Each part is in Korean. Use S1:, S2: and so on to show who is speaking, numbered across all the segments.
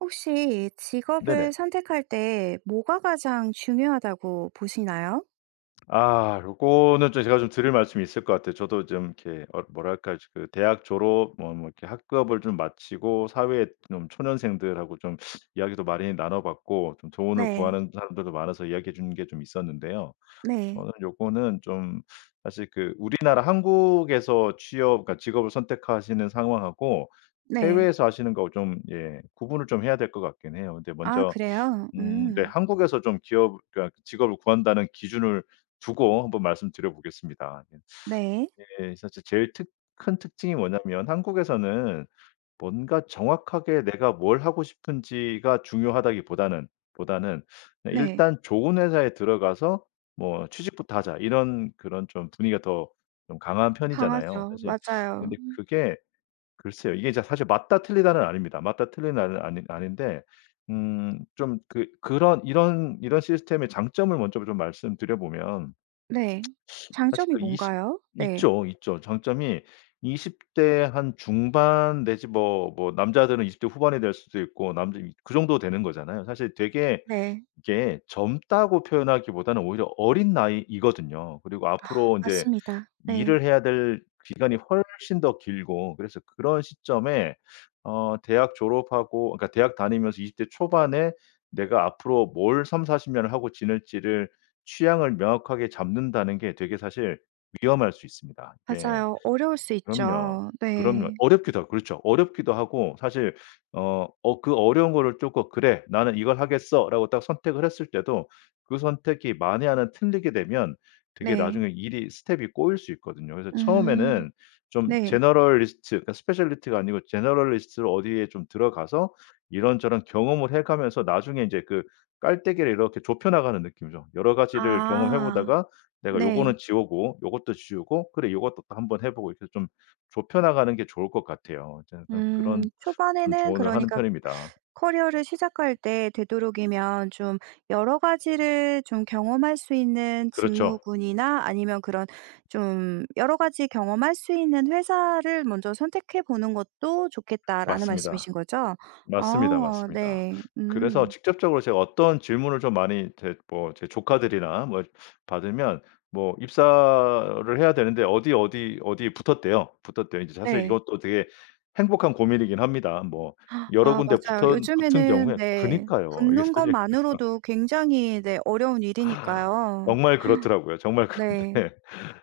S1: 혹시 직업을
S2: 네네.
S1: 선택할 때 뭐가 가장 중요하다고 보시나요?
S2: 아 요거는 좀 제가 좀 드릴 말씀이 있을 것 같아요. 저도 좀 이렇게 어 뭐랄까? 지금 대학 졸업 뭐 뭐 이렇게 학급을 좀 마치고 사회 좀 초년생들하고 좀 이야기도 많이 나눠 봤고 좀 조언을
S1: 네.
S2: 구하는 사람들도 많아서 이야기해 주는 게 좀 있었는데요.
S1: 네.
S2: 저는 요거는 좀 사실 그 우리나라 한국에서 취업 그러니까 직업을 선택하시는 상황 하고
S1: 네.
S2: 해외에서 하시는 거 좀 예 구분을 좀 해야 될 것 같긴 해요. 근데
S1: 아
S2: 먼저
S1: 그래요?
S2: 음 네
S1: 음.
S2: 한국에서 좀 기업 그러니까 직업을 구한다는 기준을 두고 한번 말씀드려보겠습니다. 예.
S1: 네.
S2: 예. 사실 제일 특 큰 특징이 뭐냐면 한국에서는 뭔가 정확하게 내가 뭘 하고 싶은지가 중요하다기보다는, 보다는
S1: 네.
S2: 일단 좋은 회사에 들어가서 뭐 취직부터 하자 이런 그런 좀 분위기가 더 좀 강한 편이잖아요.
S1: 강하죠.
S2: 사실
S1: 맞아요.
S2: 근데 그게 글쎄요. 이게 진짜 사실 맞다 틀리다는 아닙니다. 맞다 틀리다는 아니 아닌데 음 좀 그 그런 이런 이런 시스템의 장점을 먼저 좀 말씀드려 보면
S1: 네.
S2: 사실
S1: 장점이
S2: 그 20
S1: 뭔가요? 네.
S2: 있죠 있죠. 장점이 20 대 한 중반 내지 뭐 뭐 남자들은 20 대 후반이 될 수도 있고 남자 그 정도 되는 거잖아요. 사실 되게
S1: 네.
S2: 이게 젊다고 표현하기보다는 오히려 어린 나이이거든요. 그리고
S1: 아
S2: 앞으로 인제
S1: 맞습니다. 네.
S2: 일을 해야 될 기간이 훨씬 더 길고 그래서 그런 시점에 어 대학 졸업하고 어 그러니까 대학 다니면서 20 대 초반에 내가 앞으로 뭘 30-40 년을 하고 지낼지를 취향을 명확하게 잡는다는 게 되게 사실 위험할 수 있습니다. 이게
S1: 맞아요. 어려울 수
S2: 그럼요.
S1: 있죠.
S2: 그럼요.
S1: 네.
S2: 어렵기도 하고 그렇죠 어렵기도 하고 사실 어 어 그 어려운 거를 쪼끔 '그래 나는 이걸 하겠어.'라고 딱 선택을 했을 때도 그 선택이 만에 하나 틀리게 되면 되게
S1: 네.
S2: 나중에 일이 스텝이 꼬일 수 있거든요. 그래서
S1: 음
S2: 처음에는 좀
S1: 네.
S2: generalist 그러니까 specialist가 아니고 generalist로 어디에 좀 들어가서 이런저런 경험을 해 가면서 나중에 이제 그 깔때기를 이렇게 좁혀나가는 느낌이죠. 여러 가지를 경험해
S1: 아
S2: 보다가 내가
S1: 네.
S2: '요거는 지우고 요것도 지우고 그래 요것도 또 한번 해보고.' 이렇게 좀 좁혀나가는 게 좋을 것 같아요. 전 항상
S1: 음.
S2: 그런 좀
S1: 초반에는
S2: 조언을 하는
S1: 그러니까
S2: 편입니다.
S1: "커리어를 시작할 때 되도록이면 좀 여러 가지를 좀 경험할 수 있는
S2: 그렇죠.
S1: 직무군이나 아니면 그런 좀 여러 가지 경험할 수 있는 회사를 먼저 선택해 보는 것도 좋겠다."라는
S2: 맞습니다.
S1: 말씀이신 거죠?
S2: 맞습니다,
S1: 어
S2: 맞습니다.
S1: 네.
S2: 그래서
S1: 음.
S2: 직접적으로 제가 어떤 질문을 좀 많이 제 뭐 제 조카들이나 뭐 받으면 뭐 입사를 해야 되는데 어디, 어디, 어디 붙었대요. 붙었대요. 이제 사실
S1: 네.
S2: 이것도 되게 행복한 고민이긴 합니다. 뭐 여러
S1: 아
S2: 군데
S1: 맞아요.
S2: 붙은 붙은
S1: 요즘에는
S2: 경우에
S1: 네.
S2: 그니까요. 이게
S1: 붙는
S2: 사실
S1: 거만으로도 굉장히 네 어려운 일이니까요.
S2: 정말 그렇더라고요. 정말
S1: 네.
S2: 그런데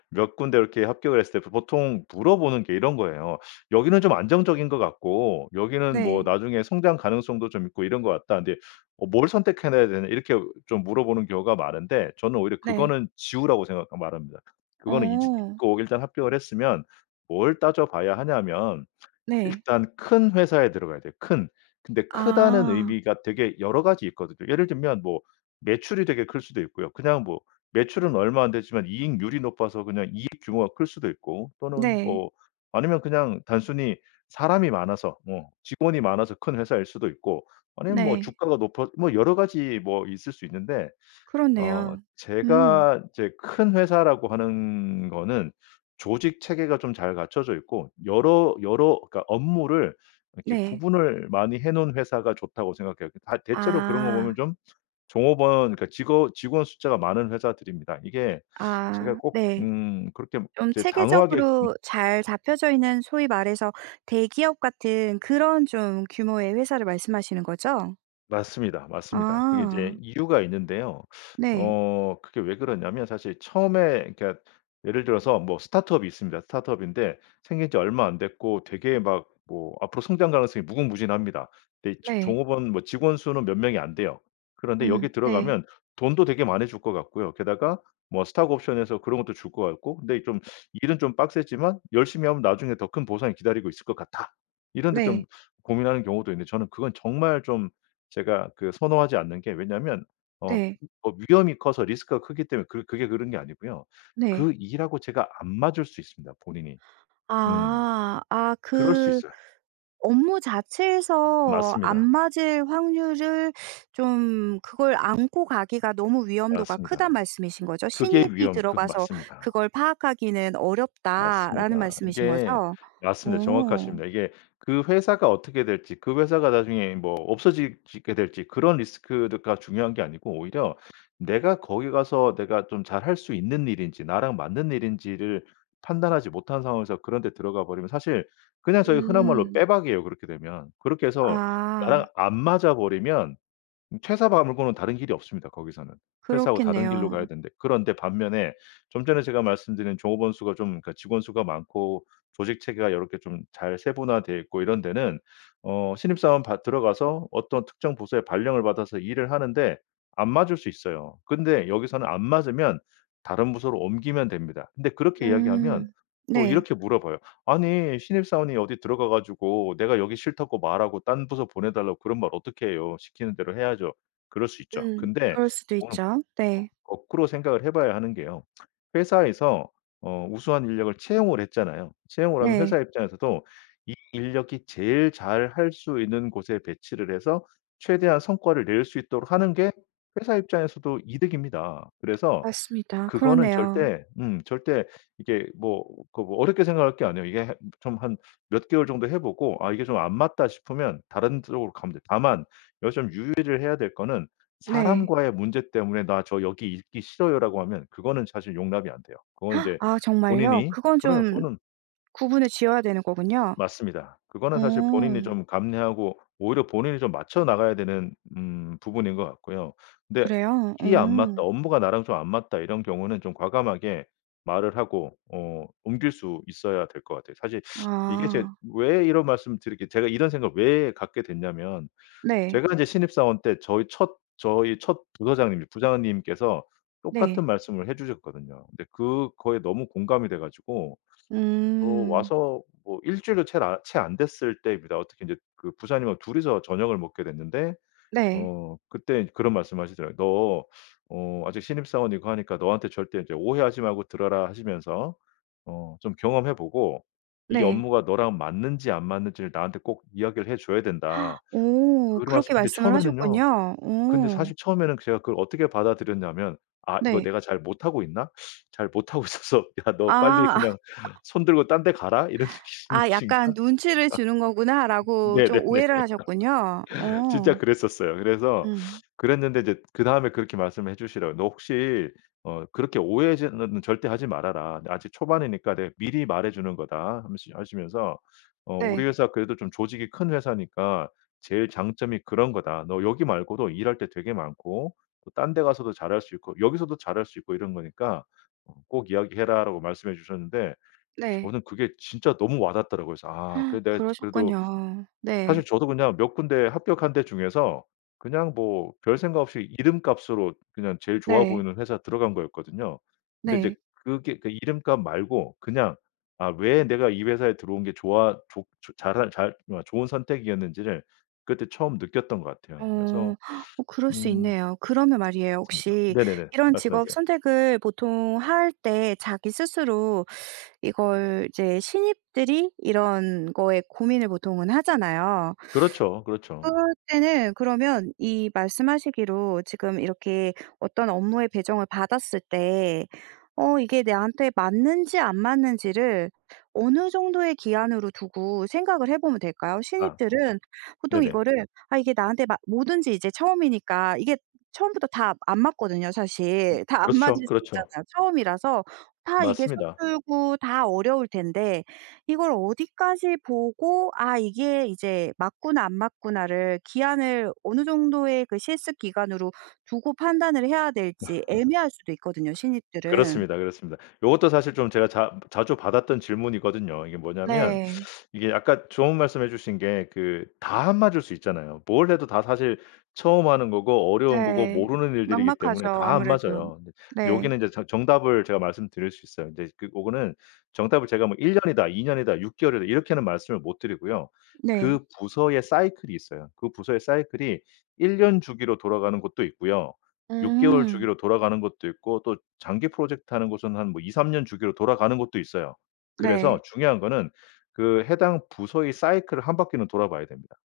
S2: 몇 군데 이렇게 합격했을 때 보통 물어보는 게 이런 거예요. "여기는 좀 안정적인 것 같고 여기는 뭐
S1: 네.
S2: 나중에 성장 가능성도 좀 있고 이런 것 같다. 근데 어 뭘 선택해나야 되냐?" 이렇게 좀 물어보는 경우가 많은데 저는 오히려
S1: 네.
S2: 그거는 지우라고 생각 말합니다. 그거는 잊
S1: 어.
S2: 잊고 일단 합격을 했으면 뭘 따져봐야 하냐면
S1: 네.
S2: 일단 큰 회사에 들어가야 돼요 큰. 근데 크다는
S1: 아.
S2: 의미가 되게 여러 가지 있거든요 예를 들면 뭐 매출이 되게 클 수도 있고요. 그냥 뭐 매출은 얼마 안 되지만 이익률이 높아서 그냥 이익 규모가 클 수도 있고 또는
S1: 네.
S2: 뭐 아니면 그냥 단순히 사람이 많아서 뭐 직원이 많아서 큰 회사일 수도 있고 아니면 뭐
S1: 네.
S2: 주가가 높아 뭐 여러 가지 뭐 있을 수 있는데 어
S1: 그렇네요. 음.
S2: 제가 이제 큰 회사라고 하는 거는 조직 체계가 좀 잘 갖춰져 있고 여러 여러 그러니까 업무를 이렇게
S1: 네.
S2: 구분을 많이 해 놓은 회사가 좋다고 생각해요. 다 대체로 그런 거 보면
S1: 아.
S2: 좀 종업원 그니까 직원 직원 숫자가 많은 회사들입니다. 이게 제가
S1: 아
S2: 꼭
S1: 네.
S2: 음 그렇게
S1: 좀
S2: 이제 단호하게 읍
S1: 체계적으로 잘 잡혀져 있는 소위 말해서 대기업 같은 그런 좀 규모의 회사를 말씀하시는 거죠?
S2: 맞습니다, 맞습니다. 그게 인제
S1: 아.
S2: 이유가 있는데요.
S1: 네.
S2: 어 그게 왜 그러냐면 사실 처음에 그러니까 예를 들어서 뭐 스타트업이 있습니다. 스타트업인데 생긴지 얼마 안 됐고 되게 막 뭐 앞으로 성장 가능성이 무궁무진합니다. 근데 이제
S1: 네.
S2: 종업원 뭐 직원 수는 몇 명이 안 돼요. 그런데
S1: 음.
S2: 여기에
S1: 네.
S2: 들어가면 돈도 되게 많아 줄 것 같고요. 게다가 뭐 스톡옵션에서 그런 것도 줄 것 같고 근데 좀 일은 좀 빡세지만 열심히 하면 나중에 더 큰 보상이 기다리고 있을 것 같아. 이런 데
S1: 네.
S2: 좀 고민하는 경우도 있는데 저는 그건 정말 좀 제가 그 선호하지 않는 게 왜냐하면 어
S1: 네.
S2: 어 위험이 커서 리스크가 크기 때문에 그 그게 그런 게 아니고요.
S1: 네.
S2: 그 일 하고 제가 안 맞을 수 있습니다 본인이. 음
S1: 아. 아
S2: 그럴 수
S1: 그
S2: 있어요.
S1: 업무 자체에서 안
S2: 맞습니다.
S1: 맞을 확률을 좀 그걸 안고 가기가 너무 위험도가 크다는
S2: 맞습니다.
S1: 말씀이신 거죠?
S2: 그게
S1: "신입이
S2: 위험 그
S1: 들어가서
S2: 맞습니다.
S1: 그걸 파악하기는 어렵다."라는
S2: 맞습니다.
S1: 말씀이신
S2: 이게
S1: 거죠?
S2: 맞습니다.
S1: 어.
S2: 정확하십니다. 이게 그 회사가 어떻게 될지 그 회사가 나중에 뭐 없어지 지게 될지 그런 리스크드가 중요한 게 아니고 오히려 내가 거기 가서 내가 좀 잘할 수 있는 일인지 나랑 맞는 일인지를 판단하지 못한 상황에서 그런 데 들어가 버리면 사실 그냥 저희 흔한 말로
S1: 음.
S2: 빼박이에요 그렇게 되면. 그렇게 해서 나랑
S1: 아.
S2: 안 맞아 버리면 퇴사 바 말고는 다른 길이 없습니다 거기서는. 퇴사하고 다른 길로 가야
S1: 그렇겠네요.
S2: 되는데 그런데 반면에 좀 전에 제가 말씀드린 종업원 수가 좀 그러니까 직원 수가 많고 조직체계가 요렇게 좀 잘 세분화 되어 있고 이런 데는 어 신입사원 받 들어가서 어떤 특정 부서에 발령을 받아서 일을 하는데 안 맞을 수 있어요. 근데 여기서는 안 맞으면 다른 부서로 옮기면 됩니다. 근데 그렇게 이야기하면
S1: 음.
S2: 또
S1: 네.
S2: 이렇게 물어봐요. "아니 신입사원이 어디 들어가 가지고 내가 여기 싫다고 말하고 딴 부서 보내달라고 그런 말 어떻게 해요? 시키는 대로 해야죠." 그럴 수 있죠.
S1: 음.
S2: 근데
S1: 그럴 수도
S2: 그거는
S1: 있죠. 네.
S2: 거꾸로 생각을 해 봐야 하는 게요. 회사에서 어 우수한 인력을 채용을 했잖아요. 채용을 하면
S1: 네.
S2: 회사 입장에서도 이 인력이 제일 잘할 수 있는 곳에 배치를 해서 최대한 성과를 낼 수 있도록 하는 게 회사 입장에서도 이득입니다. 그래서
S1: 맞습니다.
S2: 그거는
S1: 그러네요.
S2: 절대, 음 절대 이게 뭐 그 뭐 어렵게 생각할 게 아니에요. 이게 좀 한 몇 개월 정도 해보고 아 이게 좀 안 맞다 싶으면 다른 쪽으로 가면 됩니다. 다만 여기서 좀 유의를 해야 될 거는
S1: 네.
S2: 사람과의 문제 때문에 "나 저 여기 있기 싫어요."라고 하면 그거는 사실 용납이 안돼요 그건 인제
S1: 아 정말요?
S2: 본인이
S1: 그건
S2: 그래요
S1: 좀
S2: 그거는
S1: 구분을 지어야 되는 거군요.
S2: 맞습니다.
S1: 어.
S2: 그거는 사실 본인이 좀 감내하고 오히려 본인이 좀 맞춰 나가야 되는 음 부분인 것 같고요. 근데
S1: 그래요.
S2: 일이 안 맞다
S1: 어.
S2: 업무가 나랑 좀 안 맞다 이런 경우는 좀 과감하게 말을 하고 어 옮길 수 있어야 될 것 같아요. 사실 이게 제
S1: 아.
S2: 왜 이런 말씀을 드리게 제가 이런 생각을 왜 갖게 됐냐면
S1: 네.
S2: 제가 이제 신입사원 때 저의 첫 저의 첫 부서장님이 부장님께서
S1: 네.
S2: 똑같은 말씀을 해 주셨거든요. 근데 그거에 너무 공감이 돼 가지고 어
S1: 음.
S2: 와서 뭐 1 주일도 챌 아 채 안 됐을 때입니다. 어떻게 인제 그 부장님 2 이서 저녁을 먹게 됐는데
S1: 네.
S2: 어 그때 이제 그런 말씀을 하시더라고요. "너 어 아직 신입사원이고 하니까 너한테 절대 이제 오해하지 말고 들어라." 하시면서 "어 좀 경험해 보고 이
S1: 네.
S2: 업무가 너랑 맞는지 안 맞는지를 나한테 꼭 이야기를 해 줘야 된다."
S1: 오
S2: 그런
S1: 그렇게
S2: 말씀 근데
S1: 말씀을
S2: 처음에는요,
S1: 하셨군요.
S2: 근데
S1: 오.
S2: 사실 처음에는 제가 그걸 어떻게 받아들였냐면 '아 이거
S1: 네.
S2: 내가 잘 못하고 있나? 잘 못하고 있어서 야 너 빨리
S1: 아.
S2: 그냥 손들고 딴 데 가라?' 이런 진
S1: 아
S2: 진짜
S1: 약간 '눈치를 주는 거구나'라고 좀
S2: 네네네.
S1: 오해를 하셨군요.
S2: 진짜
S1: 어.
S2: 그랬었어요. 그래서
S1: 음.
S2: 그랬는데 이제 그다음에 그렇게 말씀해 주시더라고요. "너 혹시 어 그렇게 오해하지는 절대 하지 말아라. 아직 초반이니까 내가 미리 말해 주는 거다." 하면시 하시면서 "어 우리
S1: 네.
S2: 회사 그래도 좀 조직이 큰 회사니까 제일 장점이 그런 거다. 너 여기 말고도 일할 때 되게 많고 또 딴 데 가서도 잘할 수 있고 여기 서도 잘할 수 있고 이런 거니까 어 꼭 이야기 해라."라고 말씀해 주셨는데
S1: 네.
S2: 저는 그게 진짜 너무 와닿더라고요. 그래서 아 그래도 내가 그래도
S1: 그러셨군요. 네.
S2: 사실 저도 그냥 몇 군데 합격한 데 중에서 그냥 뭐 별생각 없이 이름값으로 그냥 제일 좋아
S1: 네.
S2: 보이는 회사 들어간 거였거든요. 근데 인제
S1: 네.
S2: 그게 그 이름값 말고 그냥 아 왜 내가 이 회사에 들어온 게 좋아 좋 좋 잘할 잘 뭐 좋은 선택이었는지를 그때 처음 느꼈던 것 같아요.
S1: 어
S2: 그래서
S1: 어 그럴 수
S2: 음.
S1: 있네요. 그러면 말이에요
S2: 맞습니다.
S1: 혹시
S2: 네네네.
S1: 이런 직업
S2: 말씀하세요.
S1: 선택을 보통 할 때 자기 스스로 이걸 이제 신입들이 이런 거에 고민을 보통은 하잖아요.
S2: 그렇죠, 그렇죠.
S1: 그럴 때는 그러면 이 말씀 하시기로 지금 이렇게 어떤 업무에 배정을 받았을 때 어 이게 나한테 맞는지 안 맞는지를 어느 정도의 기한으로 두고 생각을 해 보면 될까요?
S2: 아 고
S1: 신입들은 보통
S2: 네네.
S1: 이거를 아 이게 나한테 맞 뭐든지 이제 처음이니까 이게 처음부터 다 안 맞거든요 사실. 다 안
S2: 그렇죠,
S1: 맞을 수
S2: 그렇죠.
S1: 있잖아요 처음이라서 다 이게
S2: 맞습니다.
S1: 서툴고 다 어려울 텐데 이걸 어디까지 보고 아 이게 이제 맞구나 안 맞구나를 기한을 어느 정도의 그 실습 기간으로 두고 판단을 해야 될지 애매할 수도 있거든요 신입들은.
S2: 그렇습니다, 그렇습니다. 요것도 사실 좀 제가 자 자주 받았던 질문이거든요. 이게 뭐냐면
S1: 네.
S2: 이게 약간 좋은 말씀 해주신 게 그 다 안 맞을 수 있잖아요. 뭘 해도 다 사실 처음 하는 거고 어려운 거고
S1: 네.
S2: 모르는 일들이기
S1: 막막하죠,
S2: 때문에 다 안
S1: 아무래도.
S2: 맞아요. 근데
S1: 네.
S2: 여기는 인제 정 정답을 제가 말씀드릴 수 있어요. 근데 그 고거는 정답을 제가 뭐 1 년이다 2 년이다 6 개월이다 이렇게는 말씀을 못 드리고요.
S1: 네.
S2: 그 부서의 사이클이 있어요. 그 부서의 사이클이 1년 주기로 돌아가는 곳도 있고요. 6 개월
S1: 음.
S2: 주기로 돌아가는 것도 있고 또 장기 프로젝트 하는 곳은 한 뭐 2-3 년 주기로 돌아가는 곳도 있어요. 그래서
S1: 네.
S2: 중요한 거는 그 해당 부서의 사이클을 1 바퀴는 돌아 봐야 됩니다.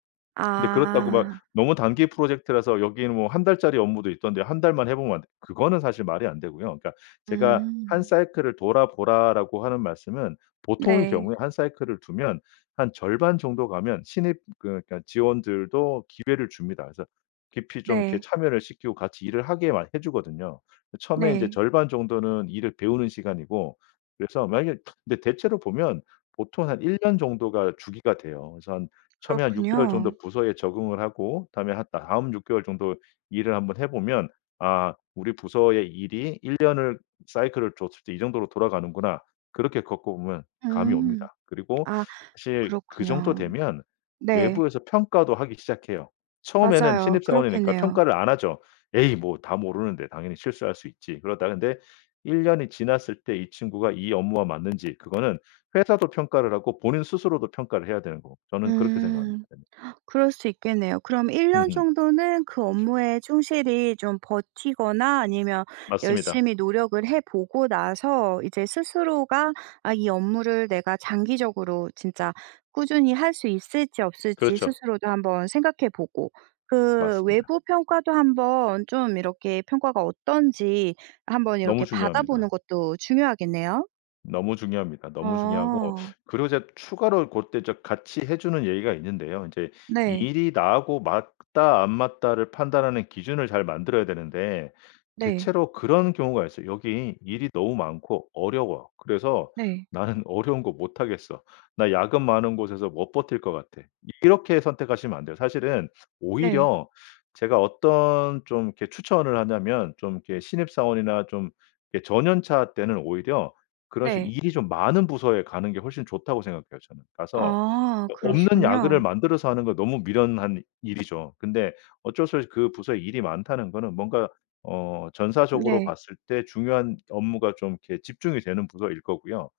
S2: 근데 그렇다고 막
S1: 아.
S2: 너무 단기 프로젝트라서 여기에는 뭐 1 달짜리 업무도 있던데 1 달만 해 보면 안되 그거는 사실 말이 안 되고요. 그러니까 제가 "1
S1: 음.
S2: 사이클을 돌아보라."라고 하는 말씀은 보통의
S1: 네.
S2: 경우에 1 사이클을 두면 한 절반 정도 가면 신입 그러니까 직원들도 기회를 줍니다. 그래서 깊이 좀 이렇게
S1: 네.
S2: 참여를 시키고 같이 일을 하게 막 해주거든요. 처음에 이제
S1: 네.
S2: 절반 정도는 일을 배우는 시간이고 그래서 만약에 근데 대체로 보면 보통 한 1 년 정도가 주기가 돼요. 그래서 한 처음에 한 6 개월
S1: 그렇군요.
S2: 정도 부서에 적응을 하고 다음에 한 다음 6 개월 정도 일을 한번 해 보면 아 우리 부서의 일이 1 년을 사이클을 줬을 때 이 정도로 돌아가는구나 그렇게 겪어보면 감이
S1: 음.
S2: 옵니다. 그리고
S1: 아
S2: 사실 그 정도
S1: 그렇군요.
S2: 되면
S1: 네.
S2: 외부에서 평가도 하기 시작해요. 처음에는
S1: 맞아요
S2: 신입사원이니까
S1: 그렇겠네요.
S2: 평가를 안 하죠. "에이 뭐 다 모르는데 당연히 실수할 수 있지." 그러다 근데 1 년이 지났을 때 이 친구가 이 업무와 맞는지 그거는 회사도 평가를 하고 본인 스스로도 평가를 해야 되는 거고 저는 그렇게 생각합니다.
S1: 음. 그럴 수 있겠네요. 그럼 1 년
S2: 음음.
S1: 정도는 그 업무에 충실히 좀 버티거나 아니면
S2: 맞습니다.
S1: 열심히 노력을 해 보고 나서 이제 스스로가 아 이 업무를 내가 장기적으로 진짜 꾸준히 할 수 있을지 없을지
S2: 그렇죠.
S1: 스스로도 한번 생각해 보고 그
S2: 맞습니다.
S1: 외부 평가도 한번 좀 이렇게 평가가 어떤지 한번
S2: 너무
S1: 이렇게
S2: 중요합니다.
S1: 받아보는 것도 중요하겠네요.
S2: 너무 중요합니다. 너무 중요하고
S1: 어.
S2: 그리고 제가 추가로 고때 같이 해 주는 얘기가 있는데요. 인제
S1: 네.
S2: 일이 나하고 맞다 안 맞다를 판단하는 기준을 잘 만들어야 되는데
S1: 네.
S2: 대체로 그런 경우가 있어요. '여기 일이 너무 많고 어려워. 그래서
S1: 네.
S2: 나는 어려운 거 못하겠어. 나 야근 많은 곳에서 못 버틸 것 같아.' 이렇게 선택하시면 안 돼요. 사실은
S1: 네.
S2: 오히려 제가 어떤 좀 이렇게 추천을 하냐면 좀 이렇게 신입사원이나 좀 이 저년차 때는 오히려 그런 식
S1: 네.
S2: 일이 좀 많은 부서에 가는 게 훨씬 좋다고 생각해요 저는. 가서
S1: 아
S2: 어 없는 야근을
S1: 그러시군요.
S2: 만들어서 하는 건 너무 미련한 일이죠. 근데 어쩔 수 없이 그 부서에 일이 많다는 거는 뭔가 어 전사적으로
S1: 네.
S2: 봤을 때 중요한 업무가 좀 이렇게 집중이 되는 부서일 거고요.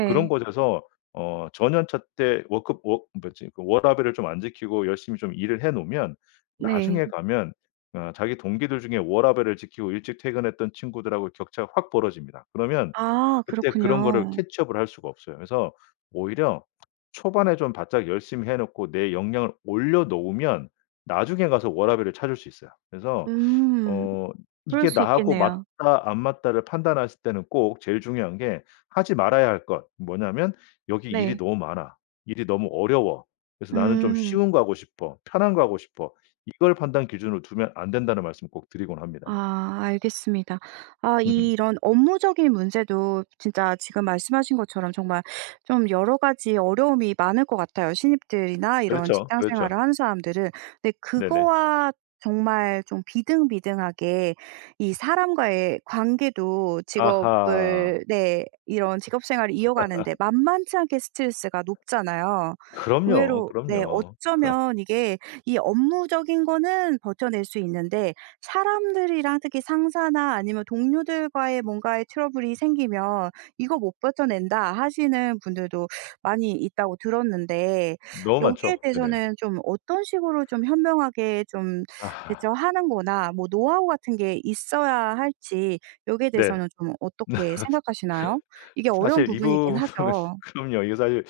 S2: 그런 곳에서 어 저년차 때 워크 워 뭐지 그 워라밸을 좀 안 지키고 열심히 좀 일을 해 놓으면
S1: 네.
S2: 나중에 가면 어 자기 동기들 중에 워라밸을 지키고 일찍 퇴근했던 친구들 하고 격차가 확 벌어집니다. 그러면
S1: 아
S2: 그때 그런 거를
S1: 그렇군요.
S2: 캐치업을 할 수가 없어요. 그래서 오히려 초반에 좀 바짝 열심히 해 놓고 내 역량을 올려 놓으면 나중에 가서 워라밸을 찾을 수 있어요. 그래서
S1: 음.
S2: 어
S1: 그럴
S2: 이게
S1: 수
S2: 나하고
S1: 있겠네요.
S2: 맞다 안 맞다를 판단하실 때는 꼭 제일 중요한 게 하지 말아야 할 것 뭐냐면 '여기 일이
S1: 네.
S2: 너무 많아. 일이 너무 어려워. 그래서 나는 좀
S1: 음.
S2: 쉬운 거 하고 싶어. 편한 거 하고 싶어.' "이걸 판단 기준으로 두면 안 된다."는 말씀 꼭 드리곤 합니다 네.
S1: 아 알겠습니다. 아
S2: 음음.
S1: 이런 업무적인 문제도 진짜 지금 말씀하신 것처럼 정말 좀 여러 가지 어려움이 많을 것 같아요, 신입들이나 이런
S2: 그렇죠,
S1: 직장 생활을
S2: 그렇죠.
S1: 하는 사람들은. 근데
S2: 네네.
S1: 그거와 정말 좀 비등비등하게 이 사람과의 관계도
S2: 아하.
S1: 직업을 네 이런 직업 생활을 이어가는데 만만치 않게 스트레스가 높잖아요.
S2: 그럼요,
S1: 의외로 네
S2: 그럼요.
S1: 어쩌면 이게 이 업무적인 거는 버텨낼 수 있는데 사람들이랑 특히 상사나 아니면 동료들과의 뭔가에 트러블이 생기면 "이거 못 버텨 낸다." 하시는 분들도 많이 있다고 들었는데
S2: 너무
S1: 여기에
S2: 많죠. 네네.
S1: 대해서는 좀 어떤 식으로 좀 현명하게 좀
S2: 아하.
S1: 대처하는 거나 뭐 노하우 같은 게 있어야 할지 여기에
S2: 네.
S1: 대해서는 좀 어떻게 생각하시나요? 이게 어려운
S2: 사실 이
S1: 부분이긴
S2: 부분은
S1: 하죠.
S2: 그럼요. 이게 사실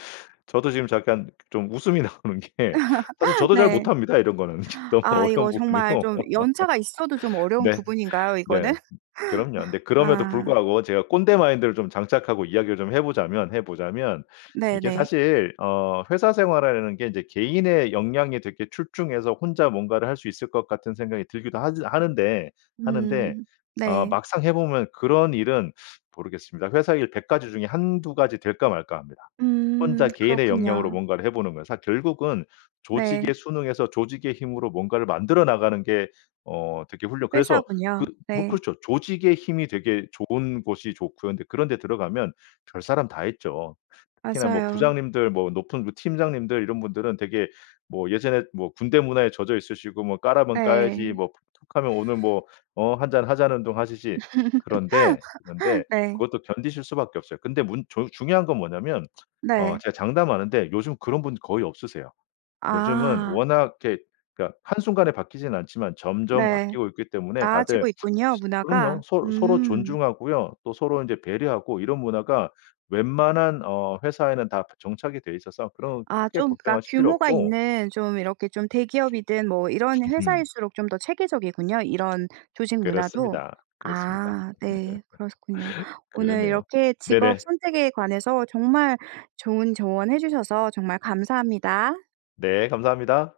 S2: 저도 지금 잠깐 좀 웃음이 나오는 게 사실 저도 잘
S1: 네.
S2: 못합니다 이런 거는. 너무
S1: 아
S2: 어려운
S1: 이거 정말
S2: 부분이고
S1: 좀 연차가 있어도 좀 어려운
S2: 네.
S1: 부분인가요, 이거는?
S2: 네. 그럼요. 근데 그럼에도
S1: 아.
S2: 불구하고 제가 꼰대 마인드를 좀 장착하고 이야기를 좀 해 보자면, 해 보자면 이게
S1: 네네.
S2: 사실 어 회사 생활이라는 게 이제 개인의 역량이 되게 출중해서 혼자 뭔가를 할 수 있을 것 같은 생각이 들기도 하즈 하는데, 하는데
S1: 음
S2: 어
S1: 네.
S2: 막상 해 보면 그런 일은 모르겠습니다. 회사 일 100 가지 중에 1-2 가지 될까 말까 합니다,
S1: 음
S2: 혼자 개인의 역량으로
S1: 그렇군요.
S2: 뭔가를 해 보는 건. 사 결국은 조직에
S1: 네.
S2: 순응해서 조직의 힘으로 뭔가를 만들어 나가는 게 어 되게 훌륭 그래서 그
S1: 회사군요.
S2: 뭐
S1: 네.
S2: 그렇죠. 조직의 힘이 되게 좋은 곳이 좋고요. 근데 그런데 들어가면 별사람 다 있죠. 특히나 뭐
S1: 맞아요.
S2: 부장님들 뭐 높은 그 팀장님들 이런 분들은 되게 뭐 예전에 뭐 군대 문화에 젖어 있으시고 뭐 "까라면 까야지."
S1: 네.
S2: 뭐 툭하면 "오늘 뭐 어 한잔하자."는 둥 하시지. 그런데, 그런데
S1: 네.
S2: 그것도 견디실 수밖에 없어요. 근데 문 종 중요한 건 뭐냐면 어
S1: 네.
S2: 제가 장담하는데 요즘 그런 분들 거의 없으세요. 요즘은
S1: 아.
S2: 워낙 이렇게 그러니까 한순간에 바뀌지는 않지만 점점
S1: 네.
S2: 바뀌고 있기 때문에 다들
S1: 나아지고 있군요 문화가.
S2: 그럼요. 서 서로
S1: 음.
S2: 존중하고요. 또 서로 인제 배려하고 이런 문화가 웬만한 어 회사에는 다 정착이 돼 있어서 그런
S1: 아
S2: 크게
S1: 좀 그러니까
S2: 걱정하실 필요
S1: 규모가
S2: 없고
S1: 있는 좀 이렇게 좀 대기업이든 뭐 이런
S2: 으흠.
S1: 회사일수록 좀 더 체계적이군요, 이런 조직 문화도.
S2: 그렇습니다. 그렇습니다.
S1: 아 네. 그렇군요. 오늘
S2: 그러네요.
S1: 이렇게 직업
S2: 네네.
S1: 선택에 관해서 정말 좋은 조언 해 주셔서 정말 감사합니다.
S2: 네 감사합니다.